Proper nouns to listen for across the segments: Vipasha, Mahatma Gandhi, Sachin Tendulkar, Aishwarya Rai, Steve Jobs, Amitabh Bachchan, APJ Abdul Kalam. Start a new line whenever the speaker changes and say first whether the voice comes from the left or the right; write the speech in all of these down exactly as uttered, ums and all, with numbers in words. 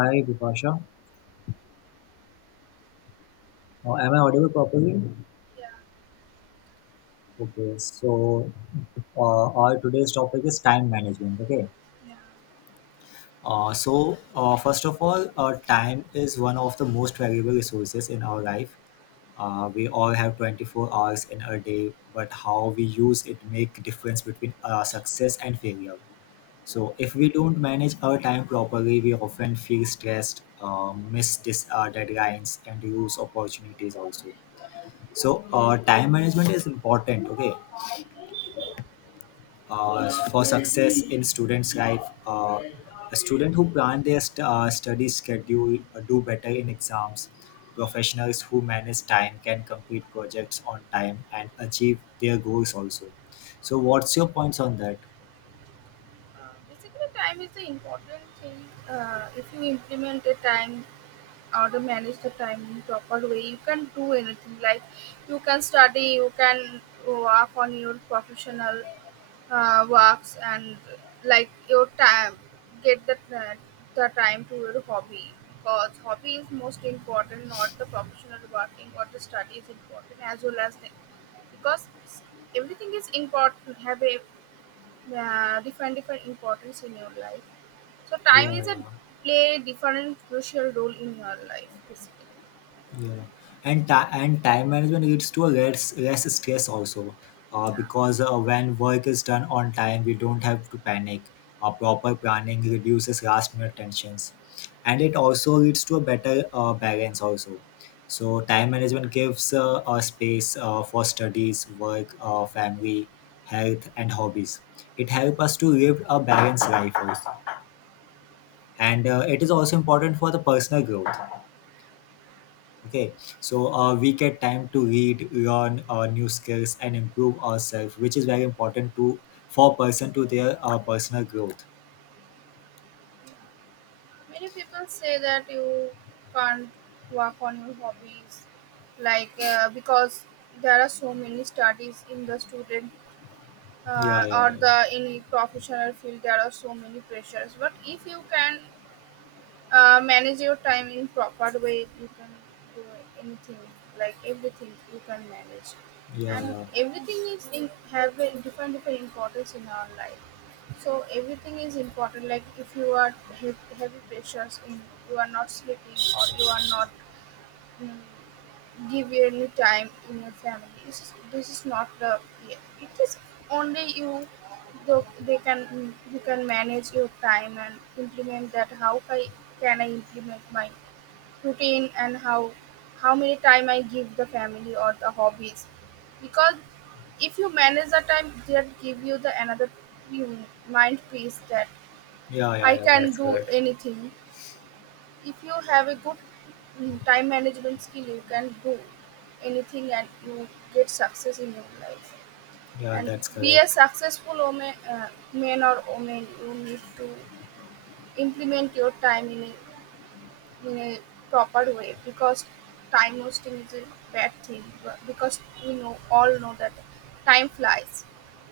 left: Hi, Vipasha. Uh, am I audible properly?
right: Yeah,
left: Okay, so uh, our today's topic is time management. Okay,
right: yeah.
left: uh, so uh, first of all, uh, time is one of the most valuable resources in our life. Uh, we all have twenty-four hours in a day, but how we use it make difference between uh, success and failure. So if we don't manage our time properly, we often feel stressed, uh, miss dis- uh, deadlines, and lose opportunities also. So uh, time management is important, okay, uh, for success in students' life. Uh, a student who plan their st- uh, study schedule uh, do better in exams. Professionals who manage time can complete projects on time and achieve their goals also. So, what's your points on that?
right: Um, Basically, time is the important thing. Uh, if you implement a time or to manage the time in proper way, you can do anything. Like you can study, you can work on your professional uh, works, and like your time, get the uh, the time to your hobby because hobby is most important, not the professional working or the study is important as well as the because everything is important have a yeah different different importance in your life, so time
left: Yeah,
right: is a
left: yeah.
right: play different crucial role in your life basically.
left: Yeah, and ti and time management leads to a less less stress also, uh,
right: Yeah,
left: because uh, when work is done on time, we don't have to panic. Uh, proper planning reduces last minute tensions, and it also leads to a better uh, balance also. So time management gives uh, a space uh, for studies, work, uh, family, health, and hobbies. It helps us to live a balanced life also, and uh, it is also important for the personal growth. Okay, so uh, we get time to read learn uh, new skills and improve ourselves, which is very important to for person to their uh, personal growth.
right: many people say that you can't work on your hobbies like uh, because there are so many studies in the student uh,
left: Yeah, yeah,
right: or
left: yeah,
right: the in professional field there are so many pressures, but if you can Uh, manage your time in proper way, you can do anything, like everything you can manage, and
left: yeah.
right: everything is in have a different different importance in our life. So everything is important. Like if you are have heavy pressures in, you are not sleeping or you are not. mm, Give any time in your family. This is this is not the yeah, it is only you. The they can you can manage your time and implement that how I can I implement my routine and how how many time I give the family or the hobbies, because if you manage the time that give you the another you mind peace that
left: Yeah, yeah,
right: I
left: yeah, yeah,
right: can
left: that's
right: do
left: correct.
right: anything. If you have a good mm, time management skill, you can do anything and you get success in your life.
left: Yeah,
right: And
left: that's
right: be a
left: correct.
right: successful woman, uh, man or woman, you need to implement your time in a, in a proper way, because time wasting is a bad thing but- because we know all know that time flies.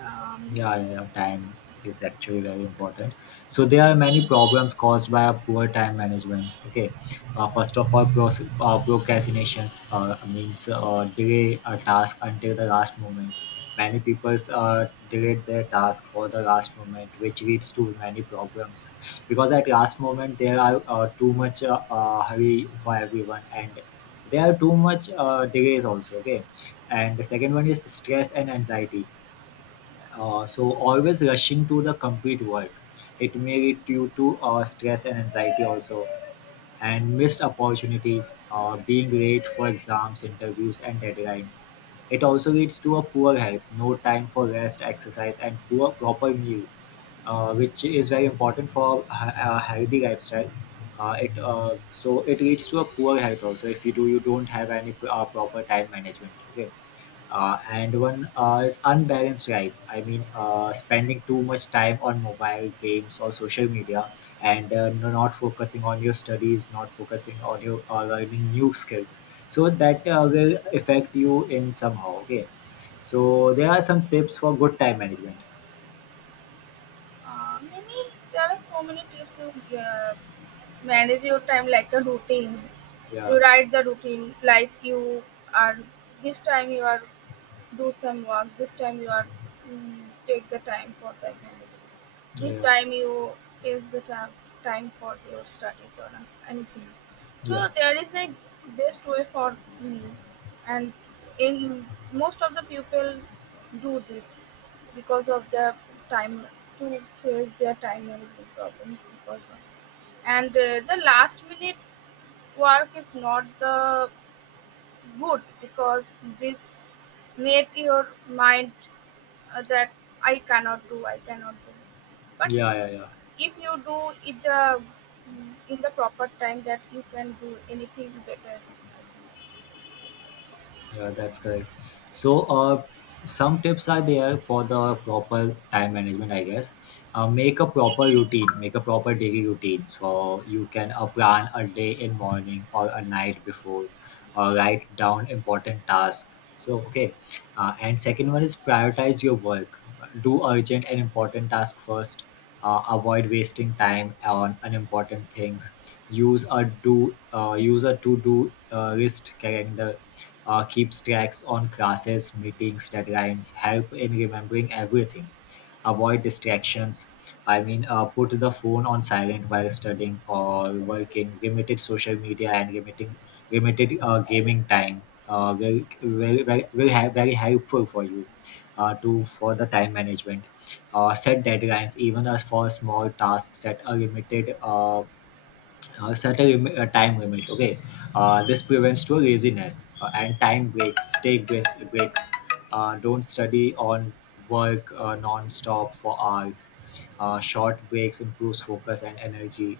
right: um,
left: Yeah, yeah, yeah, time is actually very important. So there are many problems caused by a poor time management. Okay, uh, first of all, pros- uh, procrastinations uh, means uh, delay a task until the last moment. Many people uh, delay their task for the last moment, which leads to many problems because at last moment there are uh, too much uh, uh, hurry for everyone, and there are too much uh, delays also. Okay, and the second one is stress and anxiety. Uh, so always rushing to the complete work. It may lead you to uh, stress and anxiety also, and missed opportunities, uh, being late for exams, interviews, and deadlines. It also leads to a poor health, no time for rest, exercise, and poor proper meal, uh, which is very important for a a healthy lifestyle. Uh, it uh, So it leads to a poor health also if you do you don't have any uh, proper time management. Okay, uh, and one uh, is unbalanced life. I mean, uh, spending too much time on mobile games or social media, and uh, no- not focusing on your studies, not focusing on your uh, learning new skills, so that uh, will affect you in somehow. Okay, so there are some tips for good time management.
right: uh, Many there are so many tips. You uh, manage your time like a routine.
left: Yeah,
right: You write the routine like you are this time you are do some work. This time you are mm, take the time for that kind of thing. This
left: yeah,
right: time you take the time time for your studies or anything.
left: yeah,
right: So there is a best way for me, and in most of the people do this because of the time to face their time management problem because of and uh, the last minute work is not the good, because this made your mind uh, that I cannot do, I cannot do. But
left: yeah, yeah, yeah.
right: if you do it the mm, in the proper time, that you can do anything better, I think.
left: Yeah, that's correct. So, uh, some tips are there for the proper time management, I guess. Uh, make a proper routine, make a proper daily routine. So you can uh, plan a day in morning or a night before, or write down important tasks. So okay, uh, and second one is prioritize your work. Do urgent and important tasks first. Uh, avoid wasting time on unimportant things. Use a do uh, use a to do uh, list calendar. Uh, keeps tracks on classes, meetings, deadlines, help in remembering everything, avoid distractions. I mean, uh, put the phone on silent while studying or working, limited social media and limiting limited uh, gaming time. Uh, will will will will have very helpful for you uh, to for the time management. Uh, set deadlines even as for small tasks, set a limited uh, uh, set a, lim- a time limit. Okay, uh, this prevents to laziness uh, and time breaks take breaks, breaks. Uh, don't study on work uh, non-stop for hours. Uh, short breaks improves focus and energy.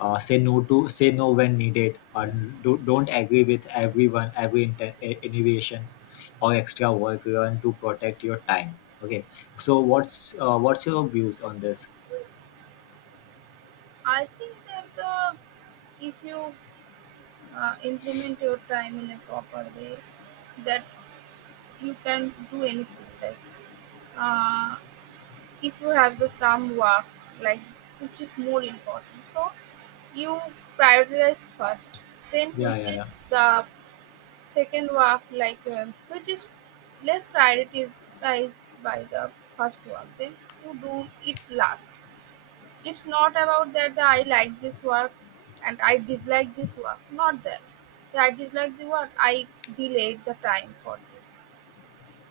left: uh, say no to Say no when needed. Uh, do, don't agree with everyone, every inter- eh, innovations or extra work. Learn to protect your time. Okay, so what's uh, what's your views on this?
right: I think that uh, if you uh, implement your time in a proper way that you can do anything. Like uh, if you have the some work like which is more important, so you prioritize first, then
left: Yeah,
right: which
left: yeah, yeah,
right: is the second work like um, which is less prioritized by the first work, then you do it last. It's not about that the I like this work and I dislike this work, not that. The I dislike the work I delayed the time for this,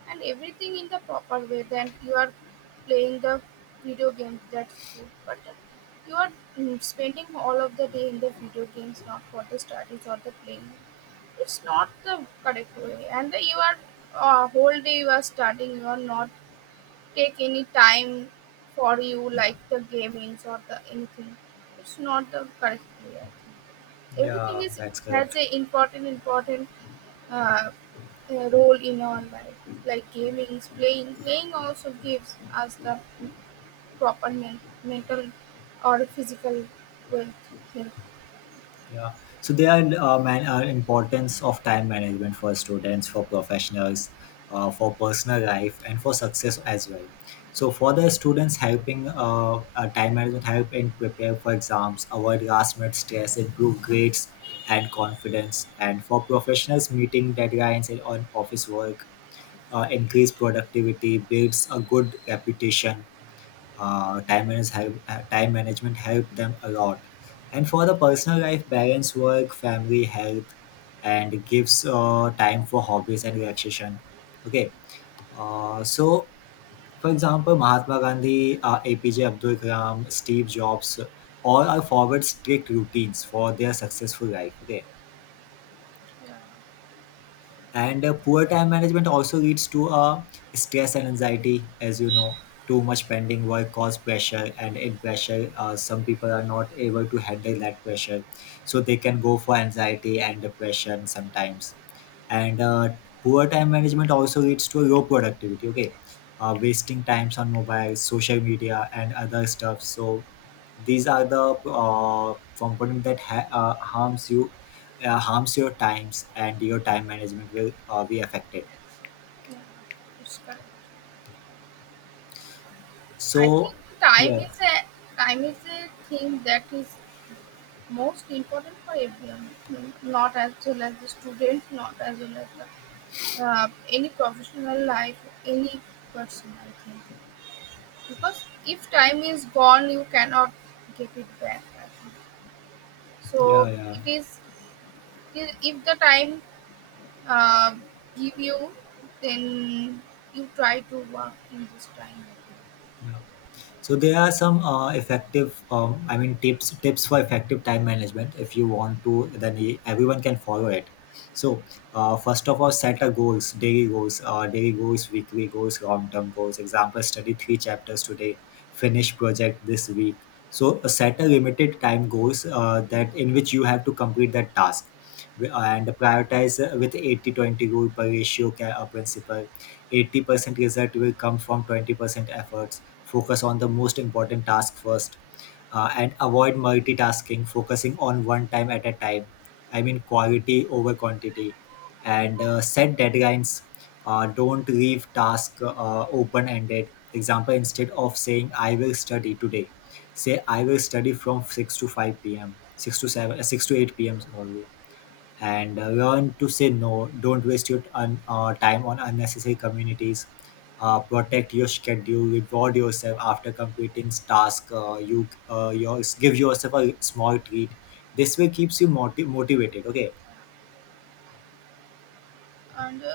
right: and everything in the proper way. Then you are playing the video games, that's good. But you are mm, spending all of the day in the video games, not for the studies or the playing. It's not the correct way. And you are uh, whole day you are studying, you are not take any time for you like the gamings or the anything. It's not the correct way, I think. Everything
left: yeah,
right: is
left: that's
right: has
left: correct.
right: a important important uh, a role in our life, like gaming, playing. Playing also gives us the proper men- mental or physical wealth. Health.
left: Yeah. So there are uh, man uh, importance of time management for students, for professionals, uh, for personal life, and for success as well. So for the students, helping uh, uh, time management help in prepare for exams, avoid last minute stress, improve grades and confidence, and for professionals, meeting deadlines and on office work, uh, increase productivity, builds a good reputation. Uh, time manage help, uh, time management helped them a lot, and for the personal life, balance work, family, health, and gives uh, time for hobbies and relaxation. Okay, uh, so for example, mahatma gandhi, uh, apj abdul kalam, steve jobs, all are forward strict routines for their successful life. Okay, and uh, poor time management also leads to uh, stress and anxiety, as you know. Too much pending work cause pressure, and in pressure uh, some people are not able to handle that pressure, so they can go for anxiety and depression sometimes. And uh, poor time management also leads to low productivity. Okay, uh, wasting times on mobile, social media, and other stuff. So these are the uh, component that ha- uh, harms you, uh, harms your times, and your time management will uh, be affected.
right: It's correct. I
left: So
right: think time
left: yeah,
right: is a time is a thing that is most important for everyone, n- not as well as the student, not as well as the, uh, any professional life, any person. I think because if time is gone, you cannot get it back, I think.
left: yeah,
right: So
left: yeah,
right: it is I- if the time uh, give you, then you try to work in this time.
left: yeah. So there are some uh, effective, um, I mean, tips tips for effective time management. If you want to, then e- everyone can follow it. So uh, first of all, set a goals, daily goals, uh, daily goals, weekly goals, long term goals. Example: study three chapters today, finish project this week. So uh, set a limited time goals uh, that in which you have to complete that task, and prioritize uh, with eighty twenty rule per ratio ca- uh, principle. eighty percent result will come from twenty percent efforts. Focus on the most important task first. Uh, and avoid multitasking, focusing on one time at a time. I mean, quality over quantity. And uh, set deadlines. Uh, don't leave task uh, open ended. Example, instead of saying I will study today, say I will study from six to five p.m six to seven uh, six to eight p.m, sorry. And uh, learn to say no. Don't waste your un- uh, time on unnecessary communities. Uh, protect your schedule. Reward yourself after completing task. Uh, you uh, your, give yourself a small treat. This way keeps you motiv- motivated. Okay.
right: And uh,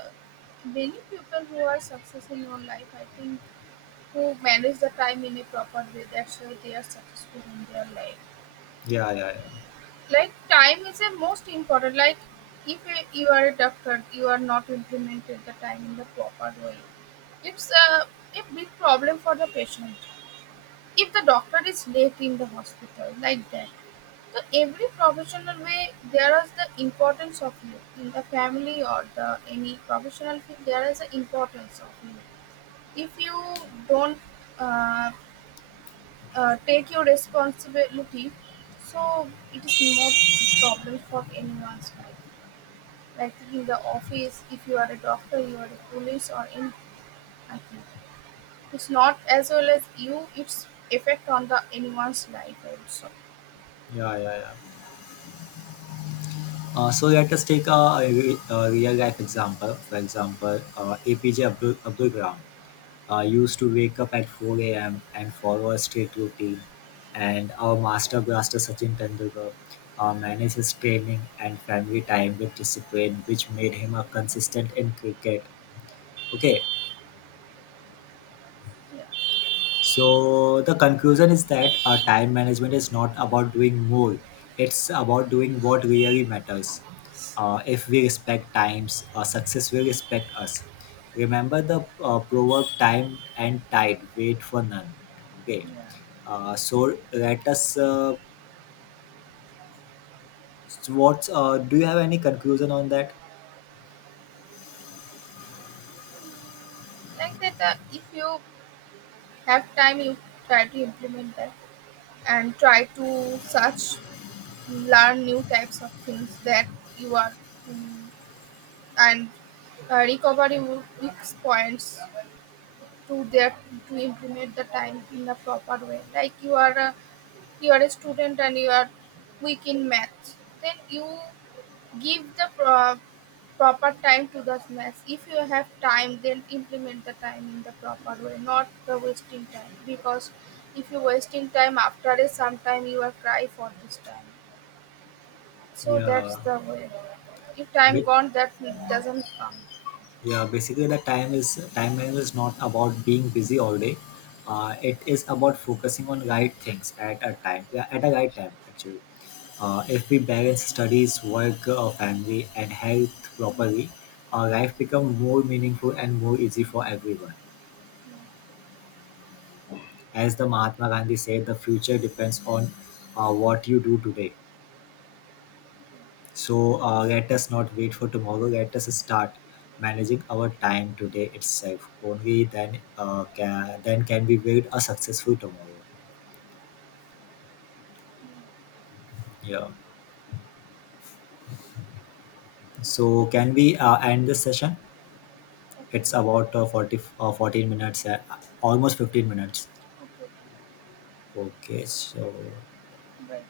right: many people who are successful in life, I think, who manage the time in a proper way. That's why they are successful in their life.
left: Yeah. Yeah. Yeah.
right: Like time is the most important. Like if uh, you are a doctor, you are not implemented the time in the proper way. It's uh, a big problem for the patient. If the doctor is late in the hospital, like that. So every professional way there is the importance of you in the family or the any professional field there is the importance of you. If you don't uh, uh, take your responsibility, so it is more problem for anyone's life. Like in the office, if you are a doctor, you are a police or anything. I think it's not as well as you. It's effect on the anyone's life also.
left: Yeah, yeah, yeah. Uh, so let us take a, a, re- a real life example. For example, uh, A P J Abdul, Abdul Kalam. I used to wake up at four a m and follow a strict routine. And our master blaster Sachin Tendulkar uh, managed his training and family time with discipline, which made him a consistent in cricket. Okay.
right: Yeah.
left: So the conclusion is that our time management is not about doing more; it's about doing what really matters. Uh, if we respect times, uh, success will respect us. Remember the uh, proverb: "Time and tide wait for none." Okay. Uh, so let us. Uh, so what uh, do you have any conclusion on that?
right: Like that uh, if you have time you try to implement that and try to search learn new types of things that you are mm and uh, recover your weak points to that to implement the time in the proper way. Like you are a, you are a student and you are weak in math, then you give the pro- proper time to the mess. If you have time, then implement the time in the proper way, not the wasting time. Because if you're wasting time after a sometime, you will cry for this time. So
left: Yeah.
right: that's the way. If time gone, that doesn't come.
left: Yeah, basically the time is time management is not about being busy all day. Uh, it is about focusing on right things at a time, yeah, at a right time actually. Uh, if we balance studies, work, uh, family, and health properly, our life becomes more meaningful and more easy for everyone. As the Mahatma Gandhi said, the future depends on uh, what you do today. So uh, let us not wait for tomorrow. Let us start managing our time today itself. Only then uh, can then can we build a successful tomorrow. Yeah. So can we uh, end this session? It's
right: Okay.
left: about uh, forty, uh, fourteen minutes, uh, almost fifteen minutes.
right: Okay. Okay.
left: Okay. So.
right: Bye.